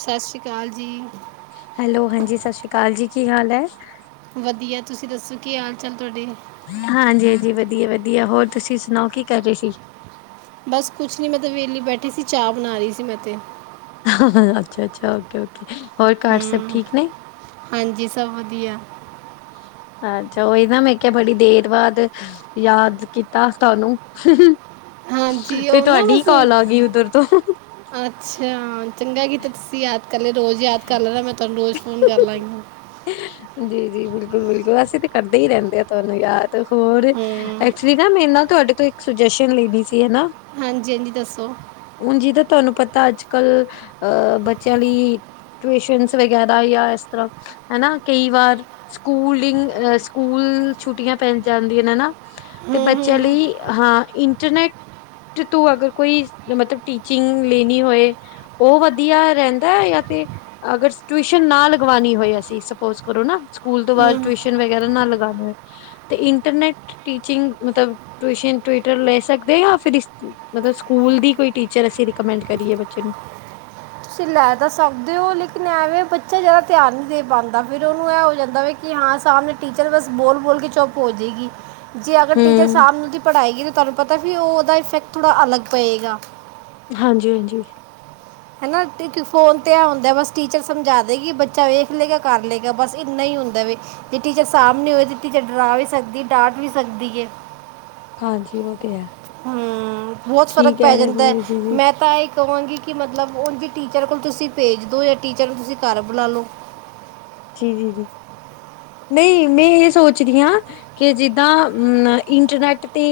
ਸਤਿ ਸ੍ਰੀ ਅਕਾਲ ਜੀ। ਹੈਲੋ ਹਾਂਜੀ ਸਤਿ ਸ਼੍ਰੀ ਅਕਾਲ ਜੀ ਕੀ ਹਾਲ ਐ। ਵਧੀਆ ਤੁਸੀਂ ਦੱਸੋ ਕੀ ਹਾਲ ਚਾਲ ਤੁਹਾਡੇ ਹਾਂਜੀ-ਹਾਂਜੀ ਵਧੀਆ-ਵਧੀਆ ਹੋਰ ਤੁਸੀਂ ਸੁਣਾਓ ਕੀ ਕਰ ਰਹੇ ਸੀ। ਬਸ ਕੁਛ ਨੀ ਮੈ ਤੇ ਵੇਲੀ ਬੈਠੀ ਸੀ, ਚਾ ਬਨਾ ਰੀ ਸੀ ਮੈ ਤੇ [inaudible] ਅੱਛਾ-ਅੱਛਾ ਓਕੇ- ਓਕੇ ਹੋਰ ਘਰ ਸਭ ਹੂੰ ਠੀਕ ਨੇ ਹਾਂਜੀ ਸਭ ਵਧੀਆ ਅੱਛਾ ਓਈ ਨਾ ਮੈ ਕਿਹਾ ਬੜੀ ਦੇਰ ਬਾਦ ਯਾਦ ਕੀਤਾ ਤਾਨੂੰ ਹਾਂਜੀ [inaudible] ਤੇ ਉਹ ਨਾ ਤੁਆਡੀ ਈ ਬਸ ਕੋਲ ਆ ਗਈ ਉੱਧਰ ਤੋ [inaudible] ਅੱਛਾ ਚੰਗਾ ਕੀਤਾ ਤੁਸੀ ਯਾਦ ਕੱਲੇ ਰੋਜ਼ ਯਾਦ ਕਰ ਲੈਨਾ ਮੈਂ ਤੁਆਨੂੰ ਰੋਜ਼ ਫੋਨ ਕਰ ਲਾਂਗੀ। ਜੀ- ਜੀ ਬਿਲਕੁਲ- ਬਿਲਕੁਲ ਅਸੀ ਤੇ ਕਰਦੇ ਈ ਰੈਂਦੇ ਆਂ ਤੁਆਨੂੰ ਯਾਦ ਤੇ ਹੋਰ ਹੂੰ ਐਕਚੁਲੀ ਨਾ ਮੈਨੂੰ ਨਾ ਤੁਆਡੇ ਤੋ ਇੱਕ ਸੁਜੈਸ਼ਨ ਲੇਨੀ ਸੀ ਹਨਾ। ਹਾਂਜੀ-ਹਾਂਜੀ ਦੱਸੋ। ਹੁਨ ਜਿੱਦਾ ਤੁਆਨੂੰ ਪਤਾ ਅੱਜ-ਕੱਲ ਅ ਬੱਚਯਾ ਲਈ ਟਿਊਸ਼ਨ ਵਗੈਰਾ ਯਾ ਐਸ ਤਰਾ ਹਨਾ ਕਈ ਵਾਰ ਸਕੂਲਿੰਗ ਸਕੂਲ ਛੁੱਟੀਆਂ ਪੈ ਜਾਂਦੀਆਂ ਨੇ ਹਨਾ। ਤੇ ਹੂੰ ਹੂੰ ਬੱਚਯਾ ਲਈ ਹਾਂ ਇੰਟਰਨੈਟ ਤੂੰ ਅਗਰ ਕੋਈ ਮਤਲਬ ਟੀਚਿੰਗ ਲੇਨੀ ਹੋਏ। ਓ ਵਦੀਆ ਰੈਂਦਾ ਐ ਯਾ ਤੇ ਅਗਰ ਟਿਊਸ਼ਨ ਨਾ ਲਗਵਾਨੀ ਹੋਏ ਅਸੀ ਸਪੋਜ ਕਰੋ ਨਾ ਸਕੂਲ ਤੋ ਬਾਦ ਹੂੰ ਟਵੀਸ਼ਨ ਵਗੈਰਾ ਨਾ ਲਗਾਨੇ ਹੋਏ ਤੇ ਇੰਟਰਨੈਟ ਟੀਚਿੰਗ ਮਤਲਬ ਟਵੀਸ਼ਨ ਟਵਿਟਰ ਲੈ ਸਕਦੇ ਯਾ ਫਿਰ ਇਸ ਮਤਲਬ ਸਕੂਲ ਦੀ ਕੋਈ ਟੀਚਰ ਅਸੀ ਰਿਕਮੈਂਡ ਕਰੀਏ ਬੱਚੇ ਨੂੰ ਤੁਸੀਂ ਲੈ ਤਾ ਸਕਦੇ ਹੋ ਲੇਕਿਨ ਐਵੇਂ ਬੱਚਾ ਜਾਦਾ ਧਿਆਨ ਨੀ ਦੇ ਪਾਂਦਾ ਫੇਰ ਓਨੂੰ ਐ ਹੋ ਜਾਂਦਾ ਵੀ ਕਿ ਹਾਂ ਸਾਮਨੇ ਟੀਚਰ ਬਸ ਬੋਲ-ਬੋਲ ਕੇ ਚੁਪ ਹੋਜੇਗੀ। ਜੇ ਅਗਰ ਟੀਚਰ ਹੂੰ ਸਾਮਨੋ ਦੀ ਪੜਾਏਗੀ ਤਾ ਤਾਨੂੰ ਪਤਾ ਫਿਰ ਓਦਾ ਇਫੈਕਟ ਥੋੜਾ ਅਲਗ ਪਏਗਾ। ਹਾਂਜੀ- ਹਾਂਜੀ। ਹੈਨਾ ਫੋਨ ਤੇ ਐ ਹੁੰਦਾ ਬਸ ਟੀਚਰ ਸਮਝਾ ਦੇਗੀ ਬੱਚਾ ਵੇਖ ਲੇਗਾ ਕਰ ਲੇਗਾ ਬਸ ਇੰਨਾ ਈ ਹੁੰਦਾ ਵੇ। ਜੇ ਟੀਚਰ ਸਾਮਨੇ ਹੋਏ ਤੇ ਟੀਚਰ ਡਰਾ ਵੀ ਸਕਦੀ ਡਾਟ ਵੀ ਸਕਦੀ ਏ। ਹਾਂਜੀ ਓ ਤੇ ਹੈ। ਹੂੰ ਬੋਤ ਫ਼ਰਕ ਠੀਕ ਹੈ ਪੈ ਜਾਂਦੈ ਜੀ ਮੈ ਜੀ ਤਾ ਇੱਕ ਕਹਾਂਗੀ ਕਿ ਮਤਲਬ ਉਂਜ ਟੀਚਰ ਕੋਲ ਤੁਸੀ ਭੇਜ ਦੋ ਯਾ ਟੀਚਰ ਨੂੰ ਤੁਸੀ ਘਰ ਬੁਲਾ ਲੋ। ਜੀ- ਜੀ- ਜੀ ਨਈ ਮੈ ਏ ਸੋਚ ਰੀ ਆਂ। ਕੇ ਜਿੱਦਾਂ ਇੰਟਰਨੈਟ ਤੇ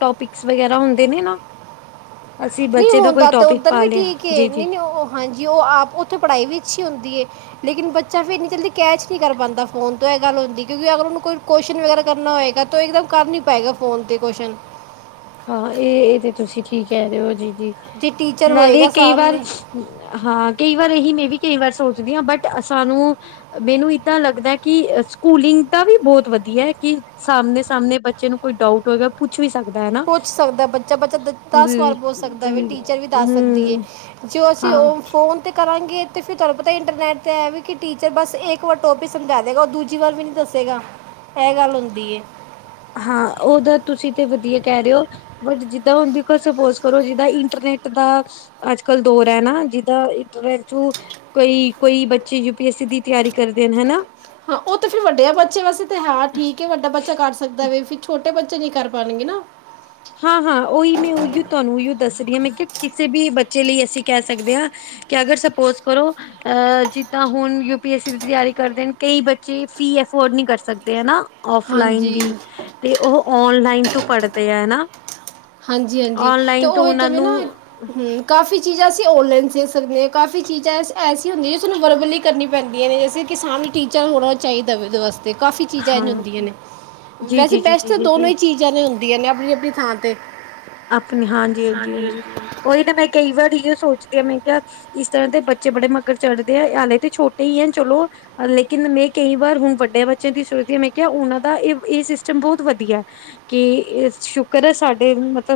ਟੋਪਿਕਸ ਵਗੈਰਾ ਹੁੰਦੇ ਨੇ ਨਾ [inaudible] ਅਸੀਂ ਨਈ ਬੱਚੇ ਦਾ ਕੋਈ ਹੁੰਦਾ ਤਾ ਟੋਪਿਕ ਓੱਧਰ ਪਾ ਵੀ ਲਿਆ ਠੀਕ ਏ ਜੀ ਨਈ ਜੀ ਨਈ ਓ ਹਾਂਜੀ ਓ ਆਪ ਉਥੇ ਪੜਾਈ ਵੀ ਅੱਛੀ ਹੁੰਦੀ ਏ। ਲੇਕਿਨ ਬੱਚਾ ਫੇਰ ਏਨੀ ਜਲਦੀ ਕੈਚ ਨੀ ਕਾਰ ਪਾਂਦਾ ਫੋਨ ਤੋ ਏ ਗੱਲ ਹੁੰਦੀ ਕਿਉਂਕਿ ਅਗਰ ਉਹਨੂੰ ਕੋਈ ਕੁਸ਼ਚਨ ਵਗੈਰਾ ਕਰਨਾ ਹੋਏਗਾ ਤਾਂ ਉਹ ਇੱਕਦਮ ਕਰਨਾ ਪਏਗਾ ਫੋਨ 'ਤੇ ਕੁਸ਼ਚਨ ਹਾਂ ਇਹ ਇਹ ਤੇ ਤੁਸੀਂ ਠੀਕ ਕਹਿ ਰਹੇ ਹੋ ਜੀ -ਜੀ ਜੇ ਟੀਚਰ ਨਾਲ਼ੇ ਹੋਏਗਾ ਕਈ ਵਾਰ ਸਾਹਮਣੇ [inaudible] ਹਾਂ ਕਈ ਵਾਰ ਇਹੀ ਮੈਂ ਵੀ ਕਈ ਵਾਰ ਸੋਚਦੀ ਹਾਂ ਬਟ ਸਾਨੂੰ ਮੈਨੂੰ ਏਦਾਂ ਲੱਗਦਾ ਕਿ ਸਕੂਲਿੰਗ ਦਾ ਵੀ ਬਹੁਤ ਵਧੀਆ ਹੈ ਕਿ ਸਾਮਣੇ-ਸਾਮਣੇ ਬੱਚੇ ਨੂੰ ਕੋਈ ਡਾਊਟ ਹੋਏਗਾ ਪੁੱਛ ਵੀ ਸਕਦਾ ਏ ਨਾ। ਪੁੱਛ ਸਕਦਾ ਬੱਚਾ -ਬੱਚਾ ਦ ਦਸ ਵਾਰ ਪੁੱਛ ਸਕਦਾ ਵੇ ਟੀਚਰ ਵੀ ਦੱਸ ਸਕਦੀ ਏ। ਹਮ ਜੋ ਅਸੀਂ ਹਾਂ ਉਹ ਫੋਨ ਤੇ ਕਰਾਂਗੇ ਤੇ ਫਿਰ ਤੁਹਾਨੂੰ ਪਤਾ ਇੰਟਰਨੈਟ ਇਹ ਤੇ ਹੈ ਵੀ ਕਿ ਟੀਚਰ ਬਸ ਇੱਕ ਵਾਰ ਟੋਪਿਕ ਸਮਝਾ ਦੇਗਾ ਦੂਜੀ ਵਾਰ ਵੀ ਨਹੀਂ ਦਸ ਸੀਗਾ ਇਹ ਗੱਲ ਹੁੰਦੀ ਹੈ। ਹਾਂ ਉਹਦਾ ਤੁਸੀਂ ਤੇ ਵਧੀਆ ਕਹਿ ਰਹੇ ਹੋ। ਬਟ ਜਿੱਦਾਂ ਹੁਣ ਦੇਖੋ ਸਪੋਜ ਕਰੋ ਜਿੱਦਾਂ ਇੰਟਰਨੈਟ ਦਾ ਅੱਜ ਕੱਲ ਦੌਰ ਹੈ ਨਾ ਜਿੱਦਾਂ ਇੰਟਰਨੈਟ 'ਚੋ ਕੋਈ-ਕੋਈ ਬੱਚੇ ਯੂ ਪੀ ਐਸ ਸੀ ਦੀ ਤਿਆਰੀ ਕਰਦੇ ਨੇ ਹਨਾ ਹਾਂ, ਓ ਤੇ ਫੇਰ ਵੱਡਯਾ ਬੱਚੇ ਵਾਸਤੇ ਤਾ ਹੈ ਠੀਕ ਏ, ਵੱਡਾ ਬੱਚਾ ਕਰ ਸਕਦਾ ਵੇ, ਫਿਰ ਛੋਟੇ ਬੱ ਚੇ ਨੀ ਕਰ ਪਾਣਗੇ ਨਾ ਹਾਂ-ਹਾਂ ਓਈ ਮੈਂ ਓਈਓ ਤੁਆਨੂੰ ਉਈਓ ਦੱਸ ਰੀ ਆਂ ਮੈਂ ਕਿ ਕਿਸੇ ਵੀ ਬੱਚੇ ਲਈ ਅਸੀ ਕੈ ਸਕਦੇ ਆਂ ਕਿ ਅਗਰ ਸਪੋਜ ਕਰੋ ਅਹ ਜਿੱਦਾਂ ਹੁਣ ਯੂ ਪੀ ਐਸ ਸੀ ਦੀ ਤਿਆਰੀ ਕਰਦੇ ਨੇ ਬੱਚੇ ਫੀ ਅਫੋਰਡ ਨਹੀਂ ਕਰ ਸਕਦੇ ਹਨਾ- ਔਫਲਾਈਨ ਹਾਂਜੀ ਵੀ ਤੇ ਉਹ ਔਨਲਾਈਨ ਤੋਂ ਪੜ੍ਹਦੇ ਏ ਨਾ। ਹਾਂਜੀ-ਹਾਂਜੀ ਤੇ ਉਵੇਂ ਉਹਨਾਂ ਤਵੇਂ ਨੂੰ ਨਾ। ਹੂੰ ਕਾਫ਼ੀ ਚੀਜ਼ਾਂ ਅਸੀ ਔਨਲਾਈਨ ਦੇਖ ਸਕਦੇ ਹਾਂ ਕਾਫ਼ੀ ਚੀਜ਼ਾਂ ਐਸੀ ਹੁੰਦੀਆਂ ਜੋ ਸਾਨੂੰ ਵਰਬਲੀ ਕਰਨੀਆਂ ਪੈਂਦੀਆਂ ਨੇ ਜੈਸੇ ਕਿ ਸਾਨੂੰ ਟੀਚਰ ਹੋਣਾ ਚਾਹੀਦਾ ਉਹਦੇ ਵਾਸਤੇ। ਕਾਫੀ ਚੀਜ਼ਾਂ ਹਾਂ ਇਹ ਹੁੰਦੀਆਂ ਵੈਸੇ ਬੈਸਟ ਤਾਂ ਜੀ-ਜੀ-ਜੀ-ਜੀ-ਜੀ-ਜੀ ਦੋਨੋਂ ਹੀ ਚੀ ਜਾਂ ਹੁੰਦੀਆਂ ਨੇ ਅਪਣੀ-ਅਪਣੀ ਥਾਂ ਤੇ। ਅਪਣੀ ਹਾਂਜੀ ਹਾਂਜੀ ਹਾਂਜੀ-ਹਾਂਜੀ-ਹਾਂਜੀ। ਉਹੀ ਤੇ ਮੈਂ ਕਈ ਵਾਰੀ ਇਹੀ ਸੋਚਦੀ ਆ ਮੈਂ ਕਿਹਾ ਅ ਇਸ ਤਰ੍ਹਾਂ ਦੇ ਬੱਚੇ ਬੜੇ ਮਗਰ ਚੜ੍ਹਦੇ ਆ ਆਲੇ ਤੇ ਛੋਟੇ ਈ ਐ ਚਲੋ ਅਰ ਲੇਕਿਨ ਮੈਂ ਕਈ ਵਾਰ ਹੁਣ ਵੱਡਿਆਂ ਬੱਚਿਆਂ ਦੀ ਸੋਚਦੀ ਹਾਂ ਮੈਂ ਕਿਹਾ ਉਹਨਾਂ ਦਾ ਇਹ ਇਹ ਸਿਸਟਮ ਬਹੁਤ ਵਧੀਆ। ਕਿ ਸ਼ੁਕਰ ਹੈ ਸਾਡੇ ਮਤ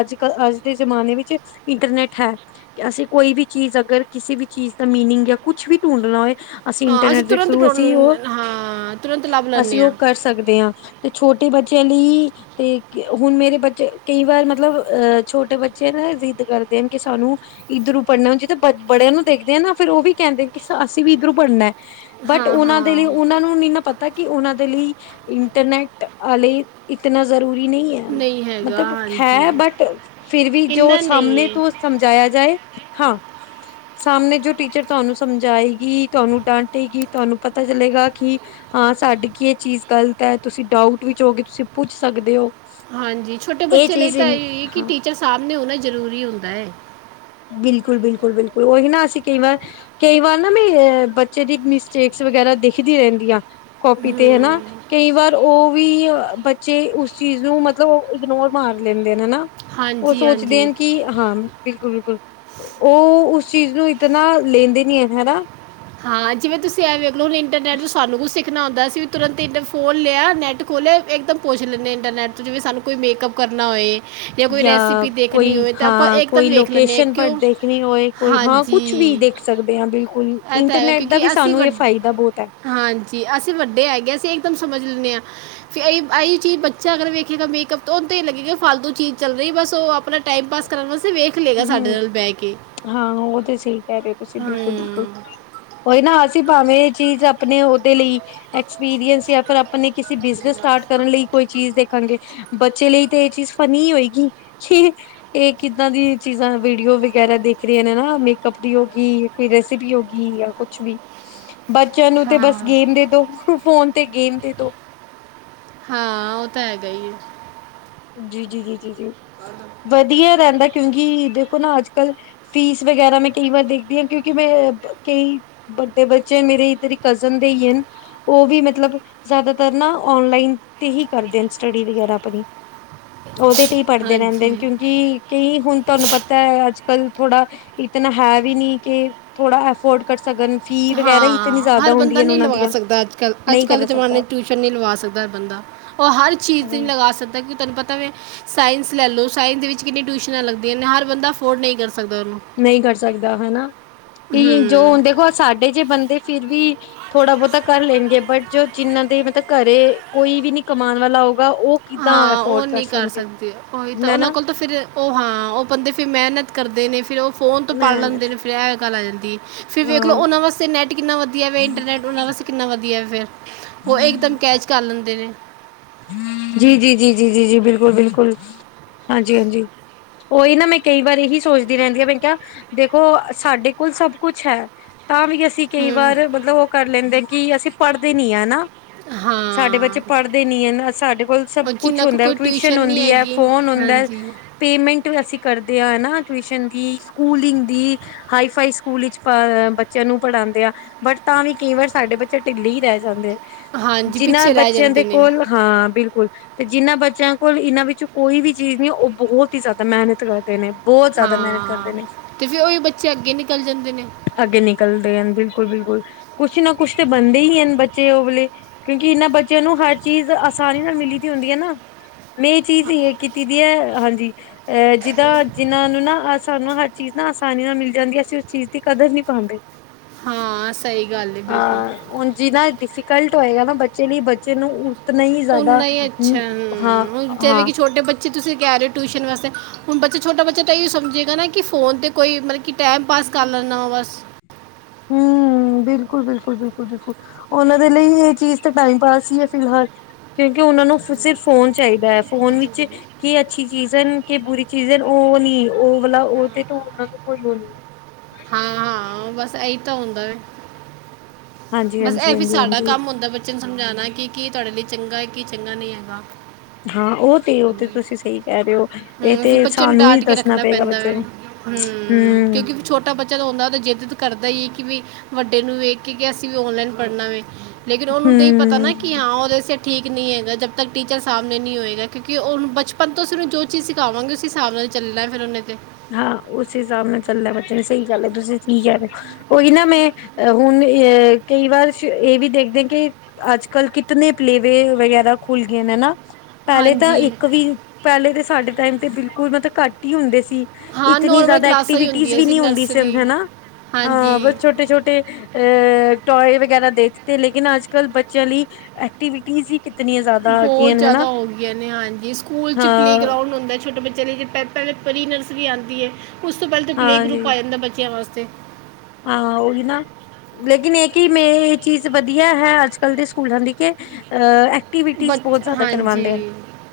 ਅੱਜ-ਕੱਲ ਅੱਜ ਦੇ ਜਮਾਨੇ ਵਿੱਚ ਇੰਟਰਨੈਟ ਹੈ। ਕਿ ਅਸੀਂ ਕੋਈ ਵੀ ਚੀਜ਼ ਅਗਰ ਕਿਸੇ ਵੀ ਚੀਜ਼ ਦਾ ਮੀਨਿੰਗ ਜਾਂ ਕੁਛ ਵੀ ਢੂੰਡਣਾ ਹੋਏ- ਅਸੀਂ ਹਾਂ ਇੰਟਰਨੈਟ ਦੇ ਤੁਰੰਤ ਥਰੂ ਅਸੀਂ ਉਹ ਡੋਨ- ਹਾਂ ਤੁਰੰਤ ਲੱਭ ਅਸੀਂ ਲੈਂਦੇ ਹਾਂ ਉਹ ਕਰ। ਸਕਦੇ ਹਾਂ ਤੇ ਛੋਟੇ ਬੱਚਿਆਂ ਲਈ ਤੇ ਹੁਣ ਮੇਰੇ ਬੱਚੇ ਕਈ ਵਾਰ ਮਤਲਬ ਅਹ ਛੋਟੇ ਬੱਚੇ ਨਾ ਇਹ ਜ਼ਿੱਦ ਕਰਦੇ ਨੇ ਕਿ ਸਾਨੂੰ ਇੱਧਰੋਂ ਪੜ੍ਹਨਾ ਹੁਣ ਜਿਹਦੇ ਬੜਿਆਂ ਨੂੰ ਦੇਖਦੇ ਆ ਨਾ ਫੇਰ ਉਹ ਵੀ ਕਹਿੰਦੇ ਨੇ ਕਿ ਅਸੀਂ ਵੀ ਇੱਧਰੋਂ ਪੜ੍ਹਨਾ। ਬਟ ਹਾਂ ਉਹਨਾਂ ਦੇ ਲਈ ਹਾਂ ਉਹਨਾਂ ਨੂੰ ਨਹੀਂ ਨਾ ਪਤਾ ਕਿ ਉਹਨਾਂ ਦੇ ਲਈ ਇੰਟਰਨੈਟ ਅਲ਼ੇ ਇਤਨਾ ਜ਼ਰੂਰੀ ਨਹੀਂ ਐ ਹੈਗਾ ਮਤਲਬ ਹਾਂਜੀ ਹੈ ਬਟ ਫਿਰ ਵੀ ਜੋ ਇੰਨਾ ਨਹੀਂ ਸਾਮਣੇ ਹੈ ਤੋਂ ਸਮਝਾਇਆ ਜਾਏ ਹਾਂ। ਸਾਮਣੇ ਜੋ ਟੀਚਰ ਤੁਹਾਨੂੰ ਸਮਝਾਏਗੀ ਤੁਹਾਨੂੰ ਡਾਂਟੇਗੀ ਤੁਹਾਨੂੰ ਪਤਾ ਚਲੇਗਾ ਕਿ ਹਾਂ ਸਾਡੀ ਕੇ ਚੀਜ਼ ਗ਼ਲਤ ਹੈ। ਤੁਸੀਂ ਡਾਊਟ ਵਿੱਚ ਹੋਗੇ ਤੁਸੀਂ ਪੁੱਛ ਸਕਦੇ ਹੋ। ਹਾਂਜੀ ਛੋਟੇ ਇਹ ਬੱਚੇ ਲਈ ਚੀਜ਼ ਤਾਂ ਅਇ ਓ ਏ ਕਿ ਹਾਂ ਟੀਚਰ ਸਾਮਣੇ ਹੋਣਾ ਜ਼ਰੂਰੀ ਹੁੰਦਾ ਏ। ਬਿਲਕੁਲ-ਬਿਲਕੁਲ-ਬਿਲਕੁਲ ਉਹੀ ਨਾ ਅਸੀਂ ਕਈ ਵਾਰ ਕਈ ਵਾਰ ਨਾ ਮੈਂ ਅਹ ਬੱਚੇ ਦੀ ਮਿਸਟੇਕਸ ਵਗੈਰਾ ਦੇਖਦੀ ਰਹਿੰਦੀ ਆ। ਕਾੱਪੀ ਤੇ ਹੈਨਾ। ਕਈ ਵਾਰ ਉਹ ਵੀ ਬੱਚੇ ਉਸ ਚੀਜ਼ ਨੂੰ ਮਤਲਬ ਉਹ ਇਗਨੋਰ ਮਾਰ ਲੈਂਦੇ ਨੇ ਨਾ ਉਹ ਹਾਂਜੀ ਸੋਚਦੇ ਹਾਂਜੀ ਨੇ ਕਿ ਹਾਂ- ਬਿਲਕੁਲ-ਬਿਲਕੁਲ ਉਹ ਉਸ ਚੀਜ਼ ਨੂੰ ਇਤਨਾ ਲੈਂਦੇ ਨੀ ਹਨ ਹਨਾ। ਹਾਂ ਜਿਵੇਂ ਤੁਸੀਂ ਇਹ ਵੇਖਲੋ ਇੰਟਰਨੈੱਟ ਤੋਂ ਸਾਨੂੰ ਵੀ ਸਿਖਣਾ ਹੁੰਦਾ ਅਸੀਂ ਵੀ ਤੁਰੰਤ ਇੰਨੇ ਫੋਨ ਲਿਆ ਨੈੱਟ ਖੋਲ੍ਹਿਆ ਇੱਕਦਮ ਪੁੱਛ ਲੈਂਦੇ ਨੇ ਇੰਟਰਨੈੱਟ ਤੋਂ ਜਿਵੇਂ ਸਾਨੂੰ ਜਿਵੇਂ ਕਰਨਾ ਹੋਏ। ਜਾਂ ਕੋਈ ਯਾਂ, ਰੈਸਿਪੀ ਦੇਖਣੀ ਕੋਈ ਹੋਏ ਤਾਂ ਆਪਾਂ ਹਾਂ ਕੋਈ ਇੱਕਦਮ ਵੇਖ ਲੈਂਦੇ ਹਾਂ ਲੋਕੇਸ਼ਨ ਪਰ ਕਿਉਂ ਦੇਖਨੀ ਹੋਏ ਕੋਈ ਹਾਂ, ਹਾਂਜੀ ਕੁਛ ਵੀ ਦੇਖ ਸਕਦੇ ਹਾਂ ਬਿਲਕੁਲ ਇਹ ਤਾਂ ਹੈਗਾ ਇੰਟਰਨੈਟ ਦਾ ਵੀ ਕਿਉਂਕਿ ਅਸੀਂ ਸਾਨੂੰ ਏ ਵੱਡ ਫਾਈਦਾ ਬੋਤ ਐ। ਹਾਂਜੀ, ਅਸੀ ਵੱਡੇ ਹੈਗੇ ਅਸੀ ਏਕਦਮ ਸਮਝ ਲੈਂਨੇ ਆਂ। ਆਹੀ ਚੀਜ਼ ਬੱਚਾ ਅਗਰ ਵੇਖੇਗਾ ਮੇਕਅਪ ਓਨੂੰ ਤੇ ਏਈ ਲੱਗੇਗਾ ਫਾਲਤੂ ਚੀਜ਼ ਚੱਲ ਰਈ ਬਸ ਓ ਆਪਣਾ ਟਾਈਮ ਪਾਸ ਕਰਨ ਵਾਸਤੇ ਵੇ। ਹੂੰ ਹਾਂ ਓ ਤਾਂ ਸਈ ਕਹਿ ਰਹੇ ਓ ਤੁਸੀਂ ਹਾਂ ਬਿਲਕੁਲ-ਬਿਲਕੁਲ। ਨਾ ਅਸੀਂ ਭਾਵੇਂ ਏ ਚੀਜ਼ ਆਪਣੇ ਓਦੇ ਲਈ ਐਕਸਪੀਰੀਅੰਸ ਜਾਂ ਫਿਰ ਆਪਣੇ ਕਿਸੀ ਬ ਜੇ ਸਟਾਰਟ ਕਰਨ ਲਈ ਕੋਈ ਚੀਜ਼ ਦੇਖਣਗੇ ਬੱਚੇ ਲਈ ਤੇ ਏਹ ਚੀਜ਼ ਫਨੀ ਈ ਹੋਏਗੀ ਕਿ ਏ ਕਿੱਦਾਂ ਦੀ ਚੀਜ਼ਾਂ ਵੀਡੀਓ ਵਗੈਰਾ ਦਿਖ ਰਹੀਆਂ ਨੇ ਨਾ ਮੇਕਅਪ ਦੀ ਹੋ ਗਈ ਕੋਈ ਰੈਸਪੀ ਹੋ ਗਈ ਯਾਂ ਕੁਛ ਵੀ [inaudible] ਬੱਚਿਆਂ ਨੂੰ ਤੇ ਬਸ ਹਾਂ ਗੇਮ ਦੇ ਦੋ ਫੋਨ ਤੇ ਗੇਮ ਦੇ ਦੋ। ਹਾਂ ਉਹ ਤਾ ਹੈਗਾ ਈ ਏ। ਜੀ-ਜੀ-ਜੀ-ਜੀ-ਜੀ ਵਧੀਆ ਰਹਿੰਦਾ ਕਿਉਂਕੀ ਦੇਖੋ ਨਾ ਅੱਜ-ਕੱਲ ਫੀਸ ਵਗੈਰਾ ਮੈਂ ਕਈ ਵਾਰ ਦੇਖਦੀ ਹਾਂ ਕਿਉਂਕਿ ਮੈਂ ਕਈ ਵੱਡੇ ਬੱਚੇ ਮੇਰੇ ਇੱਧਰ ਕਜ਼ਨ ਦੇ‌ ਈ ਹਨ। ਉਹ ਵੀ ਮਤਲਬ ਜ਼ਿਆਦਾਤਰ ਨਾ ਓਨਲਾਈਨ ਤੇ ਹੀ ਕਰਦੇ ਨੇ ਸਟੱਡੀ ਵਗੈਰਾ ਅਪਣੀ। ਉਹਦੇ ਤੇ ਹੀ ਪੜ੍ਹਦੇ ਰਹਿੰਦੇ ਨੇ ਹਾਂਜੀ ਕਿਉਂਕਿ ਕਈ ਹੁਣ ਤੁਹਾਨੂੰ ਪਤਾ ਤੇ ਅੱਜ ਕੱਲ ਥੋੜਾ ਇਤਨਾ ਹੈ ਵੀ ਨਹੀਂ ਕਿ ਥੋੜਾ ਐਫੋਰਡ ਕਰ ਸਕਣ ਫੀ ਵਗੈਰਾ ਇਤਨੀ ਹਾਂ, ਜ਼ਿਆਦਾ ਹਰ ਬੰਦਾ ਹੁੰਦੀਆਂ ਨੇ ਨਹੀਂ ਉਹਨਾਂ ਲਵਾ ਦੀਆਂ ਸਕਦਾ। ਅੱਜ-ਕੱਲ, ਨਹੀਂ ਅੱਜ-ਕੱਲ ਦੇ ਕਰ ਜ਼ਮਾਨੇ। ਸਕਦਾ ਨਹੀਂ ਲਵਾ ਸਕਦਾ ਬੰਦਾ, ਉਹ ਹਰ ਚੀਜ਼ ਨੀ ਲਗਾ ਸਕਦਾ ਕਿ ਤੁਹਾਨੂੰ ਪਤਾ। [unintelligible] ਸਾਇਂਸ ਲੈਲੋ, ਸਾਇਂਸ ਦੇ ਵਿੱਚ ਕਿੰਨੀ ਟੂਸ਼ਨਾਂ ਲੱਗਦੀਆਂ ਨੇ ਹਾੱਰ ਬੰਦਾ ਅਫੋਡ ਨਈ ਕਰ ਸਕਦਾ ਓਨੂੰ ਨਈ ਕਰ ਸਕਦਾ ਹਨਾ, ਕਿ ਜੋ ਹੂੰ ਦੇਖੋ ਸਾਡੇ ਜੇ ਬੰਦੇ ਫਿਰ ਵੀ ਥੋੜਾ ਬੋਤਾ ਕਰ ਲੈਣਗੇ ਬਟ ਜੋ ਜਿੰਨਾਂ ਦੇ ਮਤਲਬ ਘਰੇ ਕੋਈ ਵੀ ਨੀ ਕਮਾਣ ਵਾਲਾ ਹੋਊਗਾ ਓ ਹਾਂ ਓ ਨਹੀਂ ਕਰ ਸਕਦੇ ਉਈ ਤਾਂ ਮੈਂ ਓਨਾਂ ਨਾ ਕੋਲ ਤਾਂ ਫਿਰ ਓ ਹਾਂ ਓ ਬੰਦੇ ਫਿਰ ਮਿਹਨਤ ਕਰਦੇ ਨੇ ਫਿਰ ਓ ਫੋਨ ਤੋਂ ਪੜ ਲੈਂਦੇ ਮਿਹਨਤ ਨੇ ਫਿਰ ਏਹ ਗੱਲ ਆ ਜਾਂਦੀ। ਫਿਰ ਵੇਖਲੋ ਹਾਂ ਓਨਾ ਵਾਸਤੇ ਨੈਟ ਕਿੰਨਾ ਵਦੀਆ ਵੇ, ਇੰਟਰਨੈਟ ਓਨਾ ਵਾਸਤੇ ਕਿੰਨਾ ਵਦੀਆ ਵੇਂ ਫਿਰ। ਓ ਇਕ-ਦਮ ਕੈਚ ਕਰ ਲੈਂਦੇ ਨੇ। ਜੀ-ਜੀ-ਜੀ-ਜੀ-ਜੀ-ਜੀ ਬਿਲਕੁਲ-ਬਿਲਕੁਲ ਹਾਂਜੀ-ਹਾਂਜੀ। ਓਈ ਨਾ ਮੈਂ ਕਈ ਵਾਰ ਏਹੀ ਸੋਚਦੀ ਰਹਿੰਦੀ ਆ ਮੈਂ ਕਿਹਾ ਦੇਖੋ ਸਾਡੇ ਕੋਲ ਸਭ ਕੁਛ ਹੈ। ਤਾਂ ਵੀ ਅਸੀਂ ਕਈ ਹੂੰ ਵਾਰ ਮਤਲਬ ਓਹੋ ਕਰ ਲੈਂਦੇ ਕੀ ਅਸੀਂ ਪੜ੍ਹਦੇ ਨੀ ਆ। ਸਾਡੇ ਹਾਂ ਬੱਚੇ ਪੜ੍ਹ ਦਿੱਨੀ ਆ ਇਨਾ ਸਾਡੇ ਕੋਲ ਸਭ ਉਹ ਕੁਛ ਜਿੰਨਾ ਕੁ ਹੁੰਦਾ ਕੋਈ ਟਿਊਸ਼ਨ ਨਹੀਂ ਹੁੰਦੀ ਏ ਹੈਗੀ ਫੋਨ ਹੁੰਦਾ। ਹਾਂਜੀ ਪੇਮੈਂਟ ਵੀ ਅਸੀਂ ਕਰਦੇ ਆਂ ਨਾ, ਟਿਊਸ਼ਨ ਦੀ ਸਕੂਲਿੰਗ ਦੀ? ਹਾਈ-ਫਾਈ ਸਕੂਲ ਵਿੱਚ ਪ, ਬੱਚਿਆਂ ਨੂੰ ਪੜਾਂਦੇ ਆ। ਬਟ ਤਾਂ ਵੀ ਕਈ ਵਾਰ ਸਾਡੇ ਬੱਚੇ ਢਿੱਲੇ ਈ ਰਹਿ ਜਾਂਦੇ। ਹਾਂਜੀ ਜਿਨਾਂ ਪਿੱਛੇ ਰਹੇ ਬੱਚਿਆਂ ਦੇ ਜਾਂਦੇ ਨੇ। ਕੋਲ ਹਾਂ ਬਿਲਕੁਲ ਤੇ ਜਿਨ੍ਹਾਂ ਬੱਚਿਆਂ ਕੋਲ ਇਨਾਂ ਵਿੱਚੋ ਕੋਈ ਵੀ ਚੀਜ਼ ਨੀ ਓ ਬਹੁਤ ਈ ਜਿਅਦਾ ਮੇਹਨਤ ਕਰਦ ਦੇ ਨੇ ਬੋਤ ਜਿਅਦਾ ਮੇਹਨਤ ਕਰਦੇ ਹਾਂ ਨੇ। ਤੇ ਫਿਰ ਉਹੀ ਬੱਚੇ ਅੱਗੇ ਨਿਕਲ ਜਾਂਦੇ ਨੇ ਅੱਗੇ ਨਿਕਲਦੇ ਹਨ ਬਿਲਕੁਲ-ਬਿਲਕੁਲ ਕੁਛ ਨਾ ਕੁਛ ਤੇ ਬਣਦੇ ਹੀ ਹਨ ਬੱਚੇ ਓ ਵਲੇ ਕਿਉਂਕੀ ਇਨਾਂ ਬੱਚਿਆਂ ਨੂੰ ਹ ਚੀਜ਼ ਆਸਾਨੀ ਨਾਲ ਮਿਲੀ ਦੀ ਹੁੰਦੀ ਹੈ ਨਾ ਮੈਂ ਇਹ ਚੀਜ਼ ਕੀਤੀ ਦੀ ਏ ਹਾਂਜੀ। ਐ ਜਿਦਾਂ ਜਿਨਾਂ ਨੂੰ ਨਾ ਆ ਸਾਨੂੰ ਹ ਚੀਜ ਨਾ ਆਸਾਨੀ ਨਾਲ ਮਿਲ ਜਾਦੀ ਐ ਅਸੀਂ ਉਸ ਚੀਜ ਦੀ ਕਦਰ ਨੀ ਪਾਂਦੇ। ਹਾਂ, ਸਹੀ ਗੱਲ ਏ ਬਿਲਕੁਲ। ਹੁਣ ਜਿਨਾ ਡਿਫੀਕਲਟ ਹੋਏਗਾ ਨਾ ਬੱਚੇ ਲਈ ਬੱਚੇ ਨੂੰ ਨਹੀਂ ਜ਼ਿਆਦਾ ਉਨਾ ਹੀ ਹੂ ਹਾਂ ਹਾਂ। ਜੀ ਤੁਸੀ ਕਹਿ ਰਹੇ ਟਿਊਸ਼ਨ ਵਾਸਤੇ। ਹੁਣ ਬੱਚਾ, ਛੋਟਾ ਬੱਚਾ ਤਾਂ ਇਹ ਸਮਝੇਗਾ ਨਾ? ਕੀ ਫ਼ੋਨ 'ਤੇ ਕੋਈ ਮਤਲਬ ਕਿ ਟੈਮ ਪਾਸ ਕਰ ਲੈਣਾ ਵਾ ਬਸ। ਹੂੰ ਬਿਲਕੁਲ- ਬਿਲਕੁਲ-ਬਿਲਕੁਲ-ਬਿਲਕੁਲ। ਉਹਨਾਂ ਦੇ ਲਈ ਇਹ ਚੀਜ਼ ਤਾਂ ਟਾਈਮ ਪਾਸ ਹੀ ਹੈ, ਫਿਲਹਾਲ ਕਿਉਂਕਿ ਉਹਨਾਂ ਨੂੰ ਸਿਰਫ ਫੋਨ ਚਾਹੀਦਾ ਅ। ਫੋਨ ਵਿੱਚ ਕੇ ਅੱਛੀ ਚੀਜ਼ ਐ, ਕੇ ਬੁਰੀ ਚੀਜ਼ ਹੈ, ਉਹ ਨੀ ਉਹ ਵਾਲਾ ਉਹਦੇ ਉਹਨਾਂ ਨੂੰ ਕੋਈ ਉਹ ਨੀ ਹੈ। ਹਾਂ- ਹਾਂ ਬਸ ਇਹੀ ਤਾਂ ਹੁੰਦਾ ਵੇਖ ਹਾਂਜੀ ਬਸ ਹਾਂਜੀ ਇਹ ਵੀ ਹਾਂਜੀ ਸਾਡਾ ਹਾਂਜੀ ਕੰਮ ਹੁੰਦਾ- ਬੱਚੇ ਨੂੰ ਸਮਝਾਣਾ ਕਿ ਕੀ ਤੁਹਾਡੇ ਲਈ ਚੰਗਾ, ਕੀ ਚੰਗਾ ਨਹੀਂ ਹੈਗਾ। ਹਾਂ, ਉਹ ਤੇ, ਉਹ ਤੇ ਤੁਸੀਂ ਸਹੀ ਕਹਿ ਰਹੇ ਓ। ਹਮ, ਫਿਰ ਬੱਚੇ ਨੂੰ ਡਾਟ ਕੇ ਰੱਖਣਾ ਪੈਂਦਾ ਬੱਚੇ ਵੇ, ਨੂੰ ਹਮ ਕਿਉਂਕਿ ਛੋਟੇ ਛੋਟਾ ਬੱਚਾ ਰੋਂਦਾ ਤਾਂ ਜਿੱਦ ਕਰਦਾ ਹੀ, ਕਿ ਵੀ ਵੱਡੇ ਨੂੰ ਵੇਖ ਕੇ ਅਸੀਂ ਵੀ ਓਨਲਾਈਨ ਪੜ੍ਹਨਾ ਵੇ ਲੇਕਿਨ, ਉਹਨੂੰ ਨਹੀਂ ਪਤਾ ਹਮ ਨਾ ਕਿ, ਹਾਂ ਉਹਦੇ ਠੀਕ ਨਹੀਂ ਹੈਗਾ, ਜਦ ਤੱਕ ਟੀਚਰ ਸਾਹਮਣੇ ਨਹੀਂ ਹੋਏਗਾ ਕਿਉਂਕਿ ਉਹ ਬਚਪਨ ਤੋਂ ਉਸ ਨੂੰ ਜੋ ਚੀਜ ਸਖਾਵਾਂਗੇ, ਉਸੇ ਹਿਸਾਬ ਨਾਲ ਚੱਲਣਾ ਫੇਰ ਉਹਨੇ ਤੇ ਹਾਂ ਉਸੇ ਹਿਸਾਬ ਨਾਲ ਚੱਲਣਾ ਬੱਚੇ ਨੇ ਸਹੀ ਗੱਲ ਹੈ, ਤੁਸੀਂ ਠੀਕ ਕਹਿ ਰੇ ਹੋ! ਓਈ ਨਾ ਮੈਂ ਹੁਨ ਏ ਕਈ ਵਾਰ ਇਹ ਵੀ ਦੇਖਦੇ ਕਿ ਅੱਜ ਕੱਲ ਕਿਤਨੇ ਪਲੇਵੇ ਵਗੈਰਾ ਖੁੱਲ ਗਏ ਨੇ ਨਾ। ਪਹਿਲੇ ਤਾਂ ਹਾਂਜੀ ਇੱਕ ਵੀ ਪਹਿਲੇ ਤੇ ਸਾਡੇ ਟਾਈਮ ਤੇ ਬਿਲਕੁਲ ਮਤਲਬ ਘੱਟ ਹੀ ਹੁੰਦੇ ਸੀ। ਹਾਂ ਇਤਨੀ ਨੋਰਮਲ ਜ਼ਿਆਦਾ ਕਲਾਸਾਂ ਹੀ ਐਕਟੀਵਿਟੀਜ ਹੁੰਦੀਆਂ ਵੀ ਨੀ ਹੁੰਦੀ ਸੀ ਨਰਸਰੀ ਹਨਾ ਹਾਂ ਹਾਂਜੀ ਬਸ ਛੋਟੇ-ਛੋਟੇ ਐ ਟੋਏ ਵਗੈਰਾ ਦੇ ਦਿੱਤੇ, ਲੇਕਿਨ ਅੱਜ-ਕੱਲ ਬੱਚਿਆਂ ਲਈ ਐਕਟੀਵਿਟੀ ਕਿਤਨੀਆਂ ਬਹੁਤ ਜ਼ਿਆਦਾ ਹੋ ਗਈਆਂ ਨੇ ਹਾਂਜੀ, ਸਕੂਲ ਚ ਪਲੇਅ ਗਰਾਉਂਡ ਹੁੰਦਾ ਛੋਟੇ ਬੱਚਿਆਂ ਲਈ ਜੇ ਪ ਪਹਿਲਾਂ ਪ੍ਰੀ-ਨਰਸਰੀ ਆਂਦੀ ਏ, ਉਸ ਤੋਂ ਪਹਿਲਾਂ ਤਾਂ ਪਲੇਅ-ਗਰੁੱਪ ਆ ਜਾਂਦਾ ਏ। ਬਚਿਆਂ ਵਾਸਤੇ ਹਾਂ, ਓਹੀ ਨਾ ਲੇਕਿਨ ਇਹ ਕਿ, ਮੇ ਇਹ ਚੀਜ਼ ਵਧੀਆ ਹੈ। ਅੱਜ-ਕੱਲ੍ਹ ਦੇ ਸਕੂਲਾਂ ਦੀ, ਕਿ ਅ ਏ ਬ ਹਾਂਜੀ,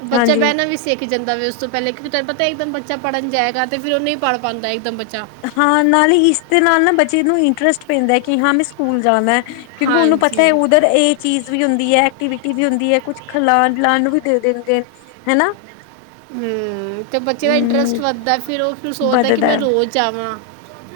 ਬੱਚਾ ਹਾਂਜੀ ਬਹਿਣਾ ਵੀ ਸਿੱਖ ਜਾਂਦਾ ਵੇ ਉਸ ਤੋਂ ਪਹਿਲਾਂ ਕਿਉਂਕਿ ਤੈਨੂੰ ਪਤਾ ਇੱਕਦਮ ਬੱਚਾ ਪੜ੍ਹਨ ਜਾਏਗਾ, ਤੇ ਫਿਰ ਉਹ ਨਹੀਂ ਪੜ੍ਹ ਪਾਉਂਦਾ ਇੱਕਦਮ ਬੱਚਾ। ਹਾਂ, ਨਾਲੇ ਇਸਦੇ ਨਾਲ ਨਾ ਬੱਚੇ ਨੂੰ ਇੰਟਰਸਟ ਪੈਂਦਾ ਏ ਕਿ ਹਾਂ, ਮੈਂ ਸਕੂਲ ਜਾਣਾ। ਕਿਉਂਕਿ ਉਹਨੂੰ ਪਤਾ ਹਾਂਜੀ ਹੈ ਉਧਰ ਏ ਚੀਜ਼ ਵੀ ਹੁੰਦੀ ਐ, ਐਕਟੀਵਿਟੀ ਵੀ ਹੁੰਦੀ ਐ, ਕੁਛ ਖਲਾਣ ਪਲਾਨ ਨੁ ਵੀ ਦੇ ਦਿੰਦੇ, ਹੈਨਾ ਹਮ, ਤੇ ਬੱਚੇ ਦਾ ਇੰਟਰਸਟ ਹਮ ਵੱਧਦਾ, ਫਿਰ ਉਹ ਫ ਸੋਚਦਾ ਕਿ ਵੱਧਦਾ ਮੈਂ ਹੈ। ਰੋਜ਼ ਜਾਵਾਂ।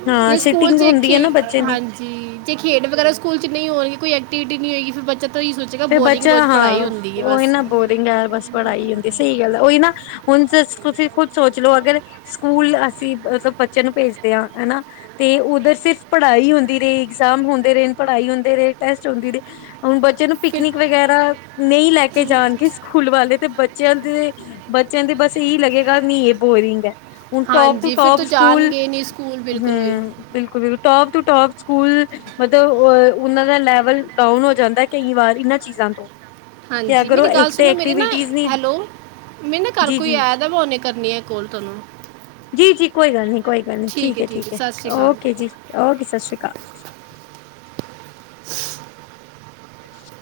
ਹਾਂ ਜੇ ਸਕੂਲ ਸਿਟਿੰਗ ਚ ਹੁੰਦੀ ਹੈ ਇੱਕਖੇ, ਨਾ ਬੱਚੇ ਦੀ ਹਾਂਜੀ। ਜੇ ਖੇਡ ਵਗੈਰਾ ਸਕੂਲ ਚ ਨਹੀਂ ਹੋਣਗੇ, ਕੋਈ ਐਕਟੀਵਿਟੀ ਨਹੀਂ ਹੋਗੀ, ਫਿਰ ਬੱਚਾ ਤਾਂ ਹੀ ਸੋਚ ਫੇਿਰ ਬੱਚਾ ਹਾਂ, ਓਹੀ ਨਾ ਬੋਰਿੰਗ ਹੈ! ਬਸ ਪੜ੍ਹਾਈ ਹੁੰਦੀ ਸਹੀ ਗੱਲ ਹੈ, ਉਹੀ ਨਾ ਹੁਣ ਤੁਸੀਂ ਖੁਦ ਸੋਚ ਲਓ ਅਗਰ ਸਕੂਲ ਅਸੀਂ ਮਤਲਬ ਬੱਚਿਆਂ ਨੂੰ ਭੇਜਦੇ ਹਾਂ! ਹਨਾ ਤੇ ਉੱਧਰ ਸਿਰਫ ਪੜ੍ਹਾਈ ਹੁੰਦੀ ਰਹੀ, ਇਗਜ਼ਾਮ ਹੁੰਦੇ ਰਹੇ, ਪੜ੍ਹਾਈ ਹੁੰਦੇ ਰਹੇ, ਟੈਸਟ ਹੁੰਦੀ ਰ ਹੁਣ ਬੱਚਿਆਂ ਨੂੰ ਫਿਰ ਪਿਕਨਿਕ ਵਗੈਰਾ ਨਹੀਂ ਲੈ ਕੇ ਜਾਣਗੇ ਸਕੂਲ ਵਾਲੇ ਤੇ ਬੱਚਿਆਂ ਦੇ ਬੱਚਿਆਂ ਤੇ ਬਸ ਇਹੀ ਲੱਗੇਗਾ ਨੀ ਇਹ ਬੋਰਿੰਗ ਹੈ! ਹੁਣ ਟੋਪ ਟੂ ਹਾਂਜੀ ਫਿਰ ਟੋਪ ਤੋਂ ਸਕੂਲ, ਜਾਣਗੇ ਨਹੀਂ ਸਕੂਲ ਬਿਲਕੁਲ ਵੀ ਹਮ ਬਿਲਕੁਲ, ਬਿਲਕੁਲ, ਟੋਪ ਟੂ ਟੋਪ ਸਕੂਲ ਮਤਲਬ ਅ ਉਹਨਾਂ ਦਾ ਲੈਵਲ ਡਾਊਨ ਹੋ ਜਾਂਦਾ ਕਈ ਵਾਰ ਇਹਨਾਂ ਚੀਜ਼ਾਂ ਤੋਂ ਕਿ ਹਾਂਜੀ! ਅਗਰ ਉਹ ਮੇਰੀ ਗੱਲ ਇੱਕ ਤੇ ਸੁਣੋ, ਮੇਰੇ ਨਾ ਐਕਟੀਵਿਟੀਜ਼ ਨੀ ਹੈਲੋ! ਮੈ ਨਾ ਘਰ ਕੋਈ ਜੀ-ਜੀ, ਆਏ ਦਾ, ਮੈਂ ਹੁਣੇ ਕਰਨੀ ਆ ਕੋਲ ਤੁਹਨੂੰ ਜੀ! ਜੀ! ਕੋਈ ਗੱਲ ਨੀ, ਕੋਈ ਗੱਲ ਨੀ, ਠੀਕ ਹੈ, ਠੀਕ ਹੈ, ਸਤਿ ਸ਼੍ਰੀ ਅਕਾਲ ਓਕੇ ਜੀ, ਓਕੇ! ਸਤਿ ਸ੍ਰੀ ਅਕਾਲ [inaudible]